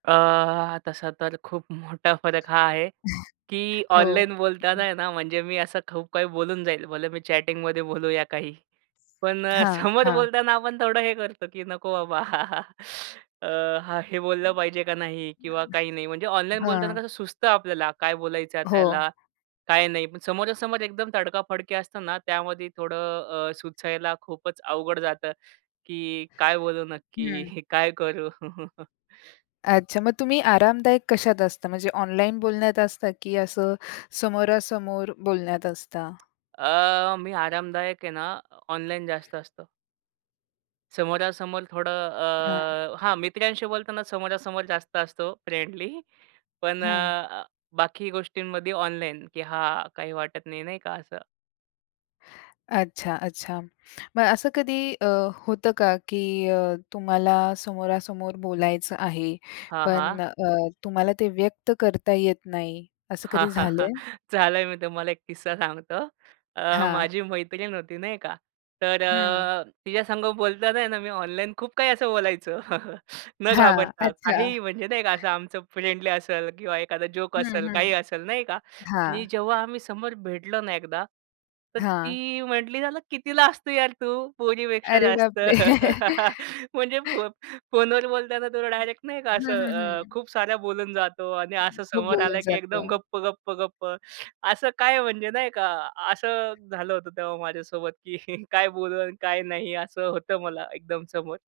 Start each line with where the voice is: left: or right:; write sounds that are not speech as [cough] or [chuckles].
right: अ, तसा तर खूप मोठा फरक हा आहे, की
left: [chuckles] हो.
right: ऑनलाईन
left: हं.
right: बोलतांना आहे ना, म्हणजे मी असं खूप काही बोलून जाईल. भले मी चॅटिंगमध्ये बोलूया काही. पण अ,
left: हां,
right: समोर
left: हां.
right: बोलतांना आपण थोडं हे करतो, की नको बाबा, [laughs] अ, हां, हे बोललं पाहिजे का नाही किंवा काही नाही म्हणजे ऑनलाईन बोलताना
left: हां.
right: कसं सुचतं आपल्याला काय बोलायचं आहे
left: हो.
right: त्याला, काय नाही, पण समोरासमोर एकदम तडका-फडकी असतं ना, त्यामध्ये थोडं अ, सुचायला खूपच अवघड जातं की काय बोलू
left: हं.
right: नक्की, काय करू? [laughs]
left: अच्छा, मग तुम्ही आरामदायक कशात असता म्हणजे ऑनलाईन बोलण्यात असता की असं समोरासमोर बोलण्यात असता?
right: अ, मी आरामदायक आहे ना, ऑनलाईन जास्त असतो. समोरासमोर थोडं
left: हां.
right: अ, हां, मित्रांशी बोलताना समोरासमोर जास्त असतो फ्रेंडली पण अ,
left: हं.
right: अ, बाकी गोष्टींमध्ये ऑनलाईन, की हां काही वाटत नाही, नाही का असं.
left: अच्छा, अच्छा. मग असं कधी अ, होतं का, की अ, तुम्हाला समोरासमोर बोलायचं आहे,
right: हां,
left: पण
right: हां.
left: अ, तुम्हाला ते व्यक्त करता येत नाही असं कधी
right: हाहाहा!
left: झालंय?
right: चालेल मी तुम्हाला एक किस्सा सांगतो. अ,
left: हां.
right: माझी मैत्रीण होती नाही का, तर
left: हं.
right: अ, तिच्यासंग बोलतांना आहे ना, मी ऑनलाईन खूप काही असं बोलायचो [chuckles] न
left: हां.
right: घाबरता.
left: अच्छा.
right: काहीही म्हणजे नाही का, असं आमचं फ्रेंडली असेल, किंवा एखादा जोक
left: हं,
right: असेल,
left: हं.
right: काही असेल, नाही का, आणि
left: हां.
right: जेव्हा आम्ही समोर भेटलो ना, एकदा तर
left: हां.
right: ती म्हटली मला किती लाजतो यार तू पोरीपेक्षा
left: अरे
right: जास्त.
left: बापरे!
right: [laughs] म्हणजे
left: [laughs]
right: फो फोनवर बोलताना तुला डायरेक्ट नाही का, असं
left: हं, हं,
right: अ,
left: हं.
right: खूप सारा बोलून जातो आणि
left: हं.
right: असं
left: खूप
right: समोर
left: बोललं
right: आला की एकदम
left: जातं.
right: गप्प, गप्प, गप्प. असं काय म्हणजे नाही का. असं झालं होतं तेव्हा माझ्यासोबत की काय बोलू आणि काय नाही असं होतं मला एकदम समोर.